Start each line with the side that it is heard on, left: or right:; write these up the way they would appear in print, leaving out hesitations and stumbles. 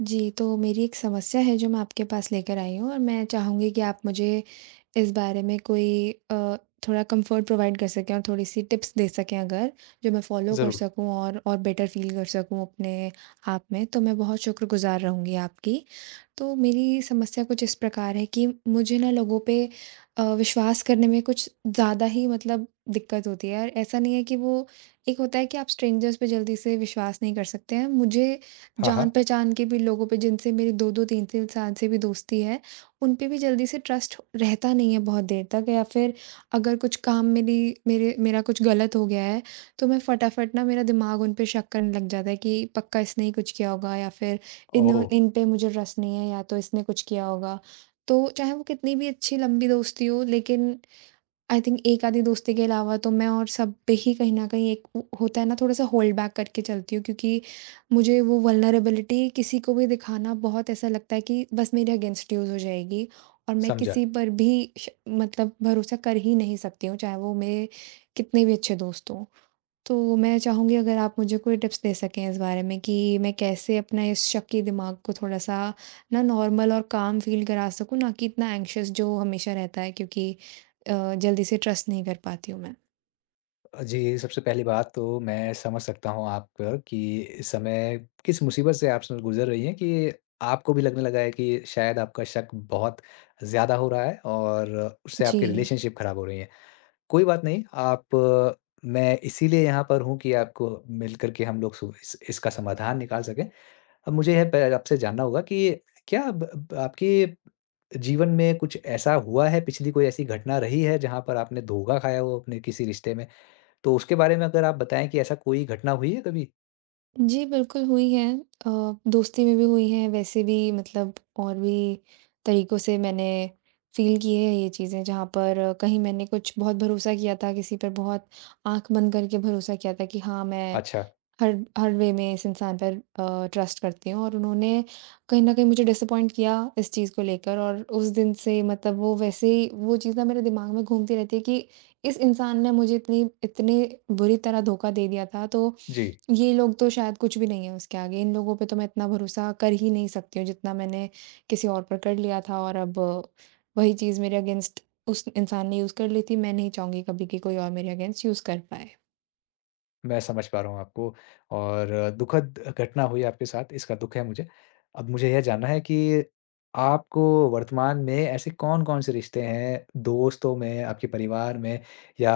right: जी, तो मेरी एक समस्या है जो मैं आपके पास लेकर आई हूँ और मैं चाहूँगी कि आप मुझे इस बारे में कोई थोड़ा कंफर्ट प्रोवाइड कर सकें और थोड़ी-सी टिप्स दे सकें अगर, जो मैं फॉलो कर
left: ज़रूर।
right: सकूँ और बेटर फ़ील कर सकूँ अपने आप में, तो मैं बहुत शुक्रगुज़ार रहूँगी आपकी। तो मेरी समस्या कुछ इस प्रकार है कि मुझे ना लोगों पे विश्वास करने में कुछ ज़्यादा ही मतलब दिक्कत होती है और ऐसा नहीं है कि वो एक होता है कि आप स्ट्रेंजर्स पे जल्दी से विश्वास नहीं कर सकते हैं। मुझे
left: हाँ, हाँ।
right: जान-पहचान के भी लोगों पे जिनसे मेरी 2-2 3-3 साल से भी दोस्ती है, उन पे भी जल्दी से ट्रस्ट रहता नहीं है बहुत देर तक, या फिर अगर कुछ काम मेरी मेरे मेरा कुछ गलत हो गया है, तो मैं फटाफट ना मेरा दिमाग उन पे शक करने लग जाता है कि पक्का इसने ही कुछ किया होगा, या फिर इन्हों
left: ओह!
right: इन पे मुझे ट्रस्ट नहीं है या तो इसने कुछ किया होगा। तो चाहे वो कितनी भी अच्छी लंबी दोस्ती हो लेकिन आई थिंक एक आधी दोस्ती के अलावा तो मैं और सब पे ही कहीं न कहीं एक वो होता है ना, थोड़ा-सा होल्ड बैक करके चलती हूँ, क्योंकि मुझे वो वल्नरेबिलिटी किसी को भी दिखाना बहुत ऐसा लगता है कि बस मेरे अगेंस्ट यूज़ हो जाएगी, और मैं
left: समझा।
right: किसी पर भी श मतलब भरोसा कर ही नहीं सकती हूँ, चाहे वो मेरे कितने भी अच्छे दोस्त हों। तो मैं चाहूँगी अगर आप मुझे कोई टिप्स दे सकें इस बारे में, कि मैं कैसे अपना इस शक दिमाग को थोड़ा-सा ना नॉर्मल और काम फ़ील करा सकूँ, ना कि इतना एंग्शियस जो हमेशा रहता है, क्योंकि जल्दी से ट्रस्ट नहीं कर पाती हूँ मैं।
left: जी, सबसे पहली बात तो मैं समझ सकता हूँ आप पर कि इस समय किस मुसीबत से आप स गुज़र रही हैं कि आपको भी लगने लगा है कि शायद आपका शक बहुत ज़्यादा हो रहा है और उससे आपकी
right: जी।
left: रिलेशनशिप ख़राब हो रही है। कोई बात नहीं, आप मैं इसीलिए यहाँ पर हूँ कि आपको मिलकर के हम लोग सु इस इसका समाधान निकाल सकें। अब मुझे यह प आपसे जानना होगा कि क्या ब ब आपके जीवन में कुछ ऐसा हुआ है, पिछली कोई ऐसी घटना रही है जहाँ पर आपने धोखा खाया हो अपने किसी रिश्ते में? तो उसके बारे में अगर आप बताएँ कि ऐसा कोई घटना हुई है कभी?
right: जी, बिल्कुल हुई हैं अ, दोस्ती में भी हुई हैं, वैसे भी मतलब और भी तरीक़ों से मैंने फ़ील की है ये चीज़ें, जहाँ पर कहीं मैंने कुछ बहुत भरोसा किया था किसी पर, बहुत आँख बंद करके भरोसा किया था कि हाँ, मैं
left: अच्छा,
right: हर हर वे में इस इंसान पर ट्रस्ट करती हूँ, और उन्होंने कहीं न कहीं मुझे डिसअपॉइंट किया इस चीज़ को लेकर। और उस दिन से मतलब वो वैसे ही वो चीज़ ना मेरे दिमाग में घूमती रहती है कि इस इंसान ने मुझे इतनी इतनी बुरी तरह धोखा दे दिया था, तो
left: जी।
right: ये लोग तो शायद कुछ भी नहीं है उसके आगे, इन लोगों पे तो मैं इतना भरोसा कर ही नहीं सकती हूँ जितना मैंने किसी और पर कर लिया था। और अब वही चीज़ मेरे अगेंस्ट उस इंसान ने यूज़ कर ली थी, मैं नहीं चाहूँगी कभी कि कोई और मेरे अगेंस्ट यूज़ कर पाए।
left: मैं समझ पा रहा हूँ आपको और दुखद घटना हुई आपके साथ, इसका दुःख है मुझे। अब मुझे यह जानना है कि आपको वर्तमान में ऐसे कौन-कौन से रिश्ते हैं, दोस्तों में, आपके परिवार में या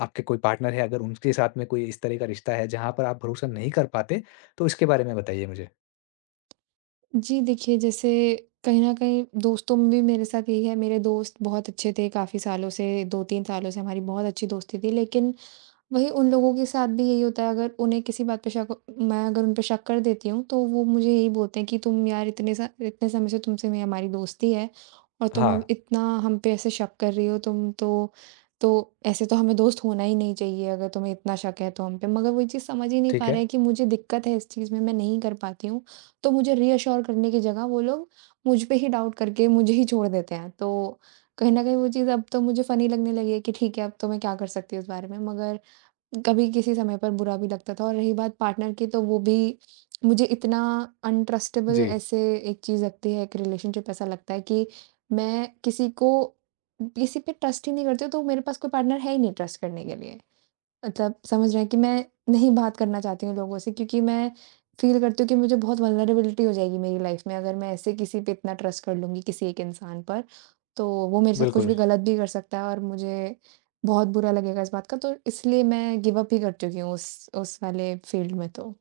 left: आपके कोई पार्टनर है अगर उनके साथ में कोई इस तरह का रिश्ता है जहाँ पर आप भरोसा नहीं कर पाते, तो इसके बारे में बताइए मुझे?
right: जी, देखिए जैसे कहीं न कहीं दोस्तों में भी मेरे साथ यही है, मेरे दोस्त बहुत अच्छे थे काफ़ी सालों से, 2-3 सालों से हमारी बहुत अच्छी दोस्ती थी, लेकिन वही उन लोगों के साथ भी यही होता है, अगर उन्हें किसी बात पे शक मैं अगर उन पे शक कर देती हूँ, तो वो मुझे यही बोलते हैं कि तुम यार इतने समय से तुमसे मेरी हमारी दोस्ती है, और तुम
left: हाँ,
right: अब इतना हम पे ऐसे शक कर रही हो, तुम तो ऐसे तो हमें दोस्त होना ही नहीं चाहिए अगर तुम्हें इतना शक है तो हम पे। मगर वही चीज़ समझ ही नहीं
left: ठीक
right: पा रहे
left: है।
right: हैं कि मुझे दिक्कत है इस चीज़ में, मैं नहीं कर पाती हूँ। तो मुझे रीअश्योर करने की जगह वो लोग मुझ पे ही डाउट करके मुझे ही छोड़ देते हैं। तो कहीं न कहीं वो चीज़ अब तो मुझे फ़नी लगने लगी है कि ठीक है, अब तो मैं क्या कर सकती हूँ इस बारे में। मगर कभी किसी समय पर बुरा भी लगता था। और रही बात पार्टनर की, तो वो भी मुझे इतना अनट्रस्टेबल
left: जी,
right: ऐसे एक चीज़ लगती है, एक रिलेशनशिप ऐसा लगता है कि मैं किसी पे ट्रस्ट ही नहीं करती हूँ, तो मेरे पास कोई पार्टनर है ही नहीं ट्रस्ट करने के लिए। मतलब समझ रहे हैं कि मैं नहीं बात करना चाहती हूँ लोगों से, क्योंकि मैं फ़ील करती हूँ कि मुझे बहुत वल्नरेबिलिटी हो जाएगी मेरी लाइफ़ में, अगर मैं ऐसे किसी पे इतना ट्रस्ट कर लूँगी किसी एक इंसान पर, तो वो मेरे साथ कुछ
left: बिल्कुल।
right: भी गलत भी कर सकता है, और मुझे बहुत बुरा लगेगा इस बात का, तो इसलिए मैं गिव अप ही कर चुकी हूँ उस वाले फ़ील्ड में तो।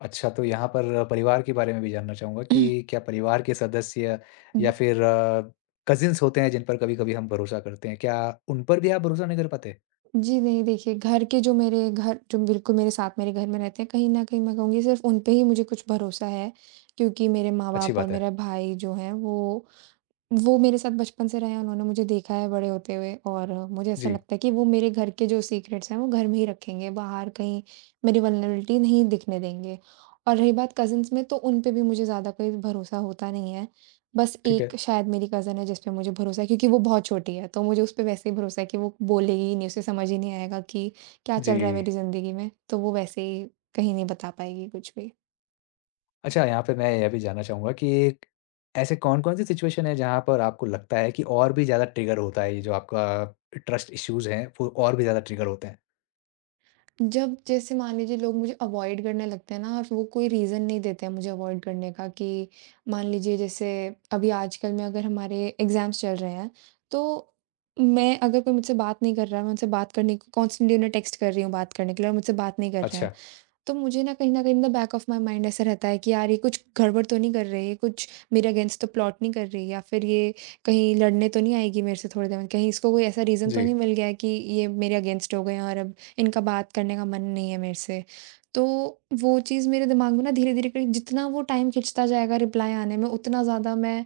left: अच्छा, तो यहाँ पर परिवार के बारे में भी जानना चाहूँगा कि क्या परिवार के सदस्य
right: हम्म,
left: या फिर कज़िन्स होते हैं जिन पर कभी-कभी हम भरोसा करते हैं, क्या उन पर भी आप भरोसा नहीं कर पाते?
right: जी नहीं, देखिए घर के जो बिल्कुल मेरे साथ मेरे घर में रहते हैं, कहीं न कहीं मैं कहूँगी सिर्फ़ उन पे ही मुझे कुछ भरोसा है, क्योंकि मेरे
left: अच्छी
right: माँ-बाप और
left: बात है।
right: मेरा भाई जो है वो मेरे साथ बचपन से रहे हैं, उन्होंने मुझे देखा है बड़े होते हुए, और मुझे ऐसा
left: जी,
right: लगता है कि वो मेरे घर के जो सीक्रेट्स हैं, वो घर में ही रखेंगे, बाहर कहीं मेरी वल्नरेबिलिटी नहीं दिखने देंगे। और रही बात कज़िन्स में, तो उन पे भी मुझे ज़्यादा कोई भरोसा होता नहीं है। बस
left: ठीक
right: एक
left: है।
right: शायद मेरी कज़िन है जिस पे मुझे भरोसा है, क्योंकि वो बहुत छोटी है, तो मुझे उस पे वैसे ही भरोसा है कि वो बोलेगी ही नहीं, उसे समझ ही नहीं आएगा कि क्या
left: जी।
right: चल रहा है मेरी ज़िंदगी में, तो वो वैसे ही कहीं नहीं बता पाएगी कुछ भी।
left: अच्छा, यहाँ पे मैं यह भी जानना चाहूँगा कि ऐसे कौन-कौन सी सिचुएशन है जहाँ पर आपको लगता है कि और भी ज़्यादा ट्रिगर होता है, ये जो आपका ट्रस्ट इश्यूज़ हैं, वो और भी ज़्यादा ट्रिगर होते हैं?
right: जब जैसे मान लीजिए लोग मुझे अवॉइड करने लगते हैं ना, और वो कोई रीज़न नहीं देते हैं मुझे अवॉइड करने का, कि मान लीजिए जैसे अभी आजकल में अगर हमारे एग्ज़ाम्स चल रहे हैं, तो मैं अगर कोई मुझसे बात नहीं कर रहा है, मैं उनसे बात करने को कॉन्स्टेंटली उन्हें टेक्स्ट कर रही हूँ बात करने के लिए, और मुझसे बात नहीं कर रहे हैं।
left: अच्छा,
right: तो मुझे ना कहीं न कहीं in the back of my mind ऐसा रहता है कि यार ये कुछ गड़बड़ तो नहीं कर रही है, कुछ मेरे अगेंस्ट तो प्लॉट नहीं कर रही, या फिर ये कहीं लड़ने तो नहीं आएगी मेरे से थोड़ी देर में, कहीं इसको कोई ऐसा रीज़न तो
left: जी।
right: नहीं मिल गया है कि ये मेरे अगेंस्ट हो गए हैं और अब इनका बात करने का मन नहीं है मेरे से। तो वो चीज़ मेरे दिमाग में ना धीरे-धीरे कर जितना वो टाइम खिंचता जाएगा रिप्लाई आने में, उतना ज़्यादा मैं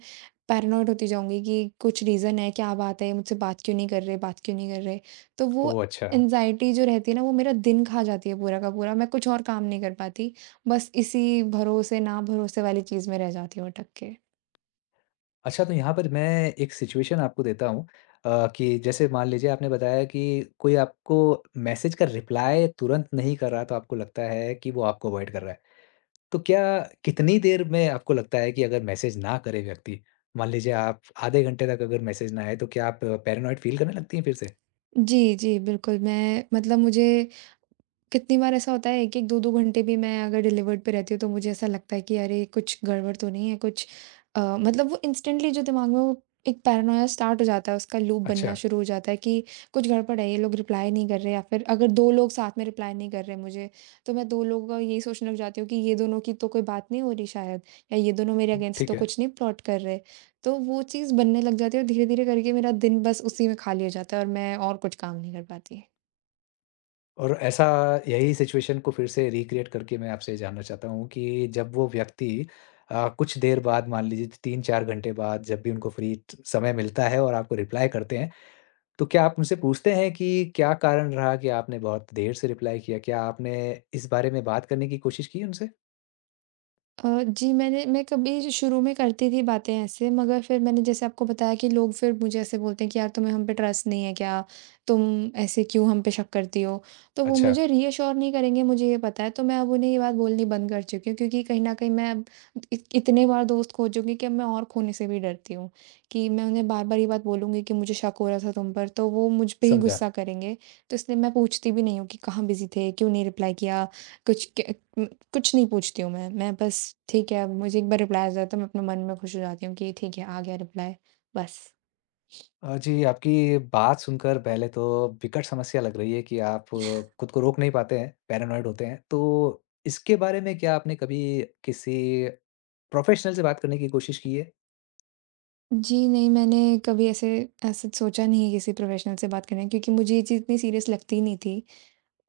right: पैरानॉइड होती जाऊँगी कि कुछ रीज़न है, क्या बात है, ये मुझसे बात क्यों नहीं कर रहे, बात क्यों नहीं कर रहे। तो वो
left: ओह! अच्छा।
right: एंग्ज़ायटी जो रहती है ना, वो मेरा दिन खा जाती है पूरा का पूरा, मैं कुछ और काम नहीं कर पाती, बस इसी भरोसे-ना-भरोसे वाली चीज़ में रह जाती हूँ अटक के।
left: अच्छा, तो यहाँ पर मैं एक सिचुएशन आपको देता हूँ कि जैसे मान लीजिए आपने बताया कि कोई आपको मैसेज का रिप्लाई तुरंत नहीं कर रहा, तो आपको लगता है कि वो आपको अवॉइड कर रहा है। तो क्या कितनी देर में आपको लगता है कि अगर मैसेज ना करे व्यक्ति, मान लीजिए आप आधे घंटे तक अगर मैसेज ना आए, तो क्या आप पैरानॉइड फ़ील करने लगती हैं फिर से?
right: जी, जी, बिल्कुल, मैं मतलब मुझे कितनी बार ऐसा होता है 1-1 2-2 घंटे भी मैं अगर डिलीवर्ड पे रहती हूँ तो मुझे ऐसा लगता है कि अरे कुछ गड़बड़ तो नहीं है, कुछ मतलब वो इंस्टेंटली जो दिमाग में वो एक पैरानोया स्टार्ट हो जाता है, उसका लूप बनना
left: अच्छा,
right: शुरू हो जाता है कि कुछ गड़बड़ है, ये लोग रिप्लाई नहीं कर रहे। या फिर अगर 2 लोग साथ में रिप्लाई नहीं कर रहे मुझे, तो मैं 2 लोगों का यही सोचने लग जाती हूँ कि ये दोनों की तो कोई बात नहीं हो रही शायद, या ये दोनों मेरे अगेंस्ट तो
left: ठीक है।
right: कुछ नहीं प्लॉट कर रहे। तो वो चीज़ बनने लग जाती है, और धीरे-धीरे करके मेरा दिन बस उसी में खाली हो जाता है, और मैं और कुछ काम नहीं कर पाती।
left: और ऐसा यही सिचुएशन को फिर से रिक्रिएट करके मैं आपसे जानना चाहता हूँ कि जब वो व्यक्ति कुछ देर बाद मान लीजिए 3-4 घंटे बाद जब भी उनको फ्री ट समय मिलता है और आपको रिप्लाई करते हैं, तो क्या आप उनसे पूछते हैं कि क्या कारण रहा कि आपने बहुत देर से रिप्लाई किया? क्या आपने इस बारे में बात करने की कोशिश की उनसे?
right: जी, मैं कभी शुरू में करती थी बातें ऐसे, मगर फिर मैंने जैसे आपको बताया कि लोग फिर मुझे ऐसे बोलते हैं कि, "यार, तुम्हें हम पे ट्रस्ट नहीं है क्या? तुम ऐसे क्यों हम पे शक करती हो?" तो वो
left: अच्छा,
right: मुझे रीअश्योर नहीं करेंगे, मुझे ये पता है। तो मैं अब उन्हें ये बात बोलनी बंद कर चुकी हूँ, क्योंकि कहीं न कहीं मैं अब इ इतने बार दोस्त खो चुकी हूँ कि अब मैं और खोने से भी डरती हूँ, कि मैं उन्हें बार-बार ये बात बोलूँगी कि, "मुझे शक हो रहा था तुम पर," तो वो मुझ पे ही
left: समझा।
right: गुस्सा करेंगे। तो इसलिए मैं पूछती भी नहीं हूँ कि, "कहाँ बिज़ी थे? क्यों नहीं रिप्लाई किया?" कुछ क उम, कुछ नहीं पूछती हूँ मैं, बस ठीक है, अब मुझे एक बार रिप्लाई आ जाता है, मैं अपने मन में खुश हो जाती हूँ कि ठीक है, आ गया रिप्लाई, बस।
left: जी, आपकी बात सुनकर पहले तो विकट समस्या लग रही है कि आप खुद को रोक नहीं पाते हैं, पैरानॉइड होते हैं। तो इसके बारे में क्या आपने कभी किसी प्रोफ़ेशनल से बात करने की कोशिश की है?
right: जी, नहीं, मैंने कभी ऐसे ऐसे सोचा नहीं है किसी प्रोफेशनल से बात करने, क्योंकि मुझे ये चीज़ इतनी सीरियस लगती नहीं थी।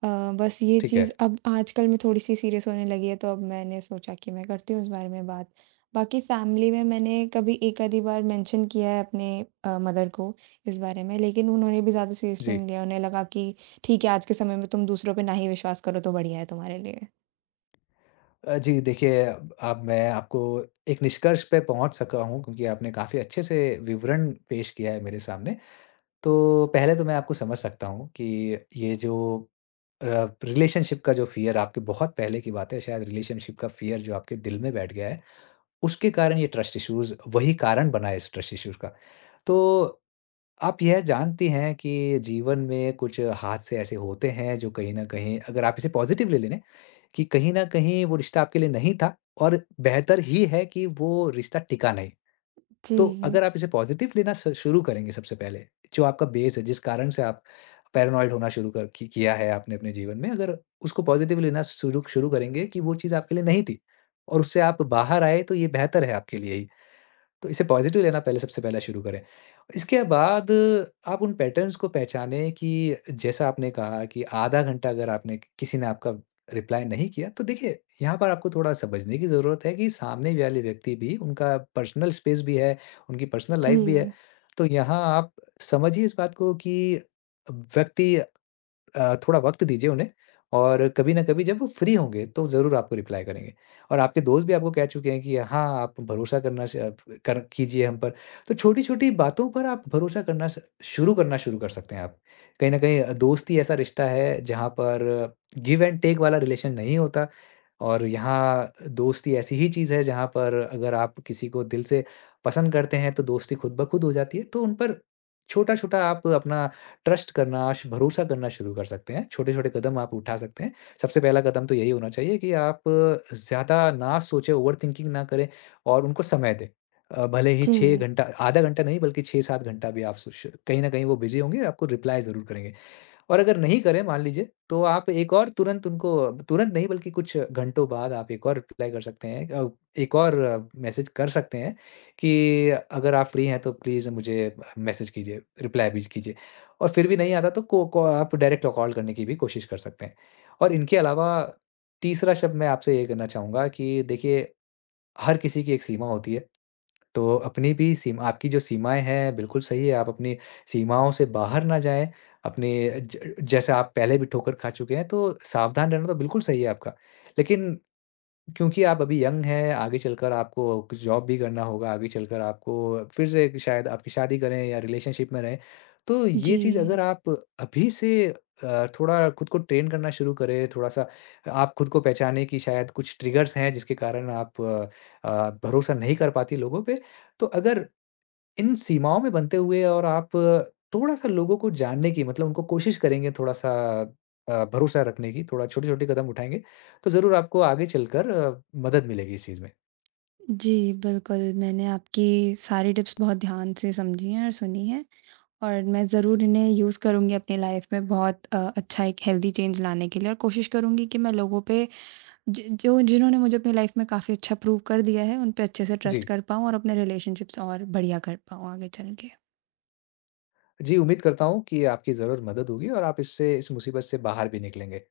right: अ, बस ये
left: ठीक
right: चीज़
left: है।
right: अब आजकल मैं थोड़ी-सी सीरियस होने लगी है, तो अब मैंने सोचा कि मैं करती हूँ इस बारे में बात। बाकी फैमिली में मैंने कभी एक आधी बार मेंशन किया है अपने मदर को इस बारे में, लेकिन उन्होंने भी ज़्यादा सीरियसली
left: जी।
right: नहीं लिया। उन्हें लगा कि ठीक है, आज के समय में तुम दूसरों पे ना ही विश्वास करो तो बढ़िया है तुम्हारे लिए।
left: जी, देखिए अब मैं आपको एक निष्कर्ष पे पहुँच सका हूँ क्योंकि आपने काफ़ी अच्छे से विवरण पेश किया है मेरे सामने। तो पहले तो मैं आपको समझ सकता हूँ कि ये जो अ, रिलेशनशिप का जो फ़ियर आपके बहुत पहले की बात है, शायद रिलेशनशिप का फ़ियर जो आपके दिल में बैठ गया है, उसके कारण ये ट्रस्ट इश्यूज़ वही कारण बना है इस ट्रस्ट इश्यूज़ का। तो आप यह जानती हैं कि जीवन में कुछ हादसे ऐसे होते हैं जो कहीं न कहीं अगर आप इसे पॉज़िटिव ले लें कि कहीं न कहीं वो रिश्ता आपके लिए नहीं था और बेहतर ही है कि वो रिश्ता टिका नहीं। तो
right: जी,
left: अगर आप इसे पॉज़िटिव लेना स शुरू करेंगे सबसे पहले, जो आपका बेस है, जिस कारण से आप पैरानॉइड होना शुरू कर कि किया है आपने अपने जीवन में, अगर उसको पॉज़िटिव लेना शुरू शुरू करेंगे कि वो चीज़ आपके लिए नहीं थी और उससे आप बाहर आए, तो ये बेहतर है आपके लिए ही। तो इसे पॉज़िटिव लेना पहले सबसे पहला शुरू करें। इसके बाद आप उन पैटर्न्स को पहचानें कि जैसा आपने कहा कि आधा घंटा अगर आपने किसी ने आपका रिप्लाई नहीं किया, तो देखिए यहाँ पर आपको थोड़ा समझने की ज़रूरत है कि सामने वाले व्यक्ति भी उनका पर्सनल स्पेस भी है, उनकी पर्सनल लाइफ़ भी है।
right: जी,
left: तो यहाँ आप समझिए इस बात को कि व्यक्ति थोड़ा वक़्त दीजिए उन्हें और कभी न कभी जब वो फ्री होंगे, तो ज़रूर आपको रिप्लाई करेंगे। और आपके दोस्त भी आपको कह चुके हैं कि हाँ, आप भरोसा करना श आप कर कीजिए हम पर। तो छोटी-छोटी बातों पर आप भरोसा करना शुरू कर सकते हैं आप। कहीं न कहीं दोस्ती ऐसा रिश्ता है, जहाँ पर गिव एंड टेक वाला रिलेशन नहीं होता और यहाँ दोस्ती ऐसी ही चीज़ है, जहाँ पर अगर आप किसी को दिल से पसंद करते हैं, तो दोस्ती खुद ब खुद हो जाती है। तो उन पर छोटा-छोटा आप अपना ट्रस्ट करना, श भरोसा करना शुरू कर सकते हैं। छोटे-छोटे कदम आप उठा सकते हैं। सबसे पहला कदम तो यही होना चाहिए कि आप ज़्यादा ना सोचें, ओवरथिंकिंग ना करें और उनको समय दें। भले ही 6
right: जी।
left: घंटा आधा घंटा नहीं बल्कि 6-7 घंटा भी आप सो श कहीं न कहीं वो बिज़ी होंगे, आपको रिप्लाई ज़रूर करेंगे। और अगर नहीं करें मान लीजिए, तो आप एक और तुरंत नहीं बल्कि कुछ घंटों बाद आप एक और रिप्लाई कर सकते हैं एक और मैसेज कर सकते हैं कि अगर आप फ्री हैं तो प्लीज़ मुझे मैसेज कीजिए, रिप्लाई भी कीजिए। और फिर भी नहीं आता तो को आप डायरेक्ट कॉल करने की भी कोशिश कर सकते हैं। और इनके अलावा तीसरा शब्द मैं आपसे ये कहना चाहूँगा कि देखिए, हर किसी की एक सीमा होती है। तो अपनी भी सीम आपकी जो सीमाएँ हैं, बिल्कुल सही है, आप अपनी सीमाओं से बाहर ना जाएँ, अपने ज जैसे आप पहले भी ठोकर खा चुके हैं, तो सावधान रहना तो बिल्कुल सही है आपका। लेकिन क्योंकि आप अभी यंग हैं, आगे चलकर आपको कुछ जॉब भी करना होगा, आगे चलकर आपको फिर से एक शायद आपकी शादी करें या रिलेशनशिप में रहें। तो ये चीज़ अगर
right: जी,
left: आप अभी से थोड़ा खुद को ट्रेन करना शुरू करें, थोड़ा-सा आप खुद को पहचानें कि शायद कुछ ट्रिगर्स हैं जिसके कारण आप भरोसा नहीं कर पाती लोगों पे। तो अगर इन सीमाओं में बनते हुए और आप थोड़ा-सा लोगों को जानने की मतलब उनको कोशिश करेंगे थोड़ा-सा भरोसा रखने की, थोड़ा छोटे-छोटे कदम उठाएँगे, तो ज़रूर आपको आगे चलकर मदद मिलेगी इस चीज़ में।
right: जी, बिल्कुल, मैंने आपकी सारी टिप्स बहुत ध्यान से समझी हैं और सुनी हैं। और मैं ज़रूर इन्हें यूज़ करूँगी अपनी लाइफ़ में बहुत अच्छा एक हेल्दी चेंज लाने के लिए, और कोशिश करूँगी कि मैं लोगों पे ज जो जिन्होंने मुझे अपनी लाइफ़ में काफ़ी अच्छा प्रूव कर दिया है, उन पे अच्छे से ट्रस्ट
left: जी।
right: कर पाऊँ और अपने रिलेशनशिप्स और बढ़िया कर पाऊँ आगे चल के।
left: जी, उम्मीद करता हूँ कि आपकी ज़रूर मदद होगी और आप इससे इस मुसीबत से बाहर भी निकलेंगे।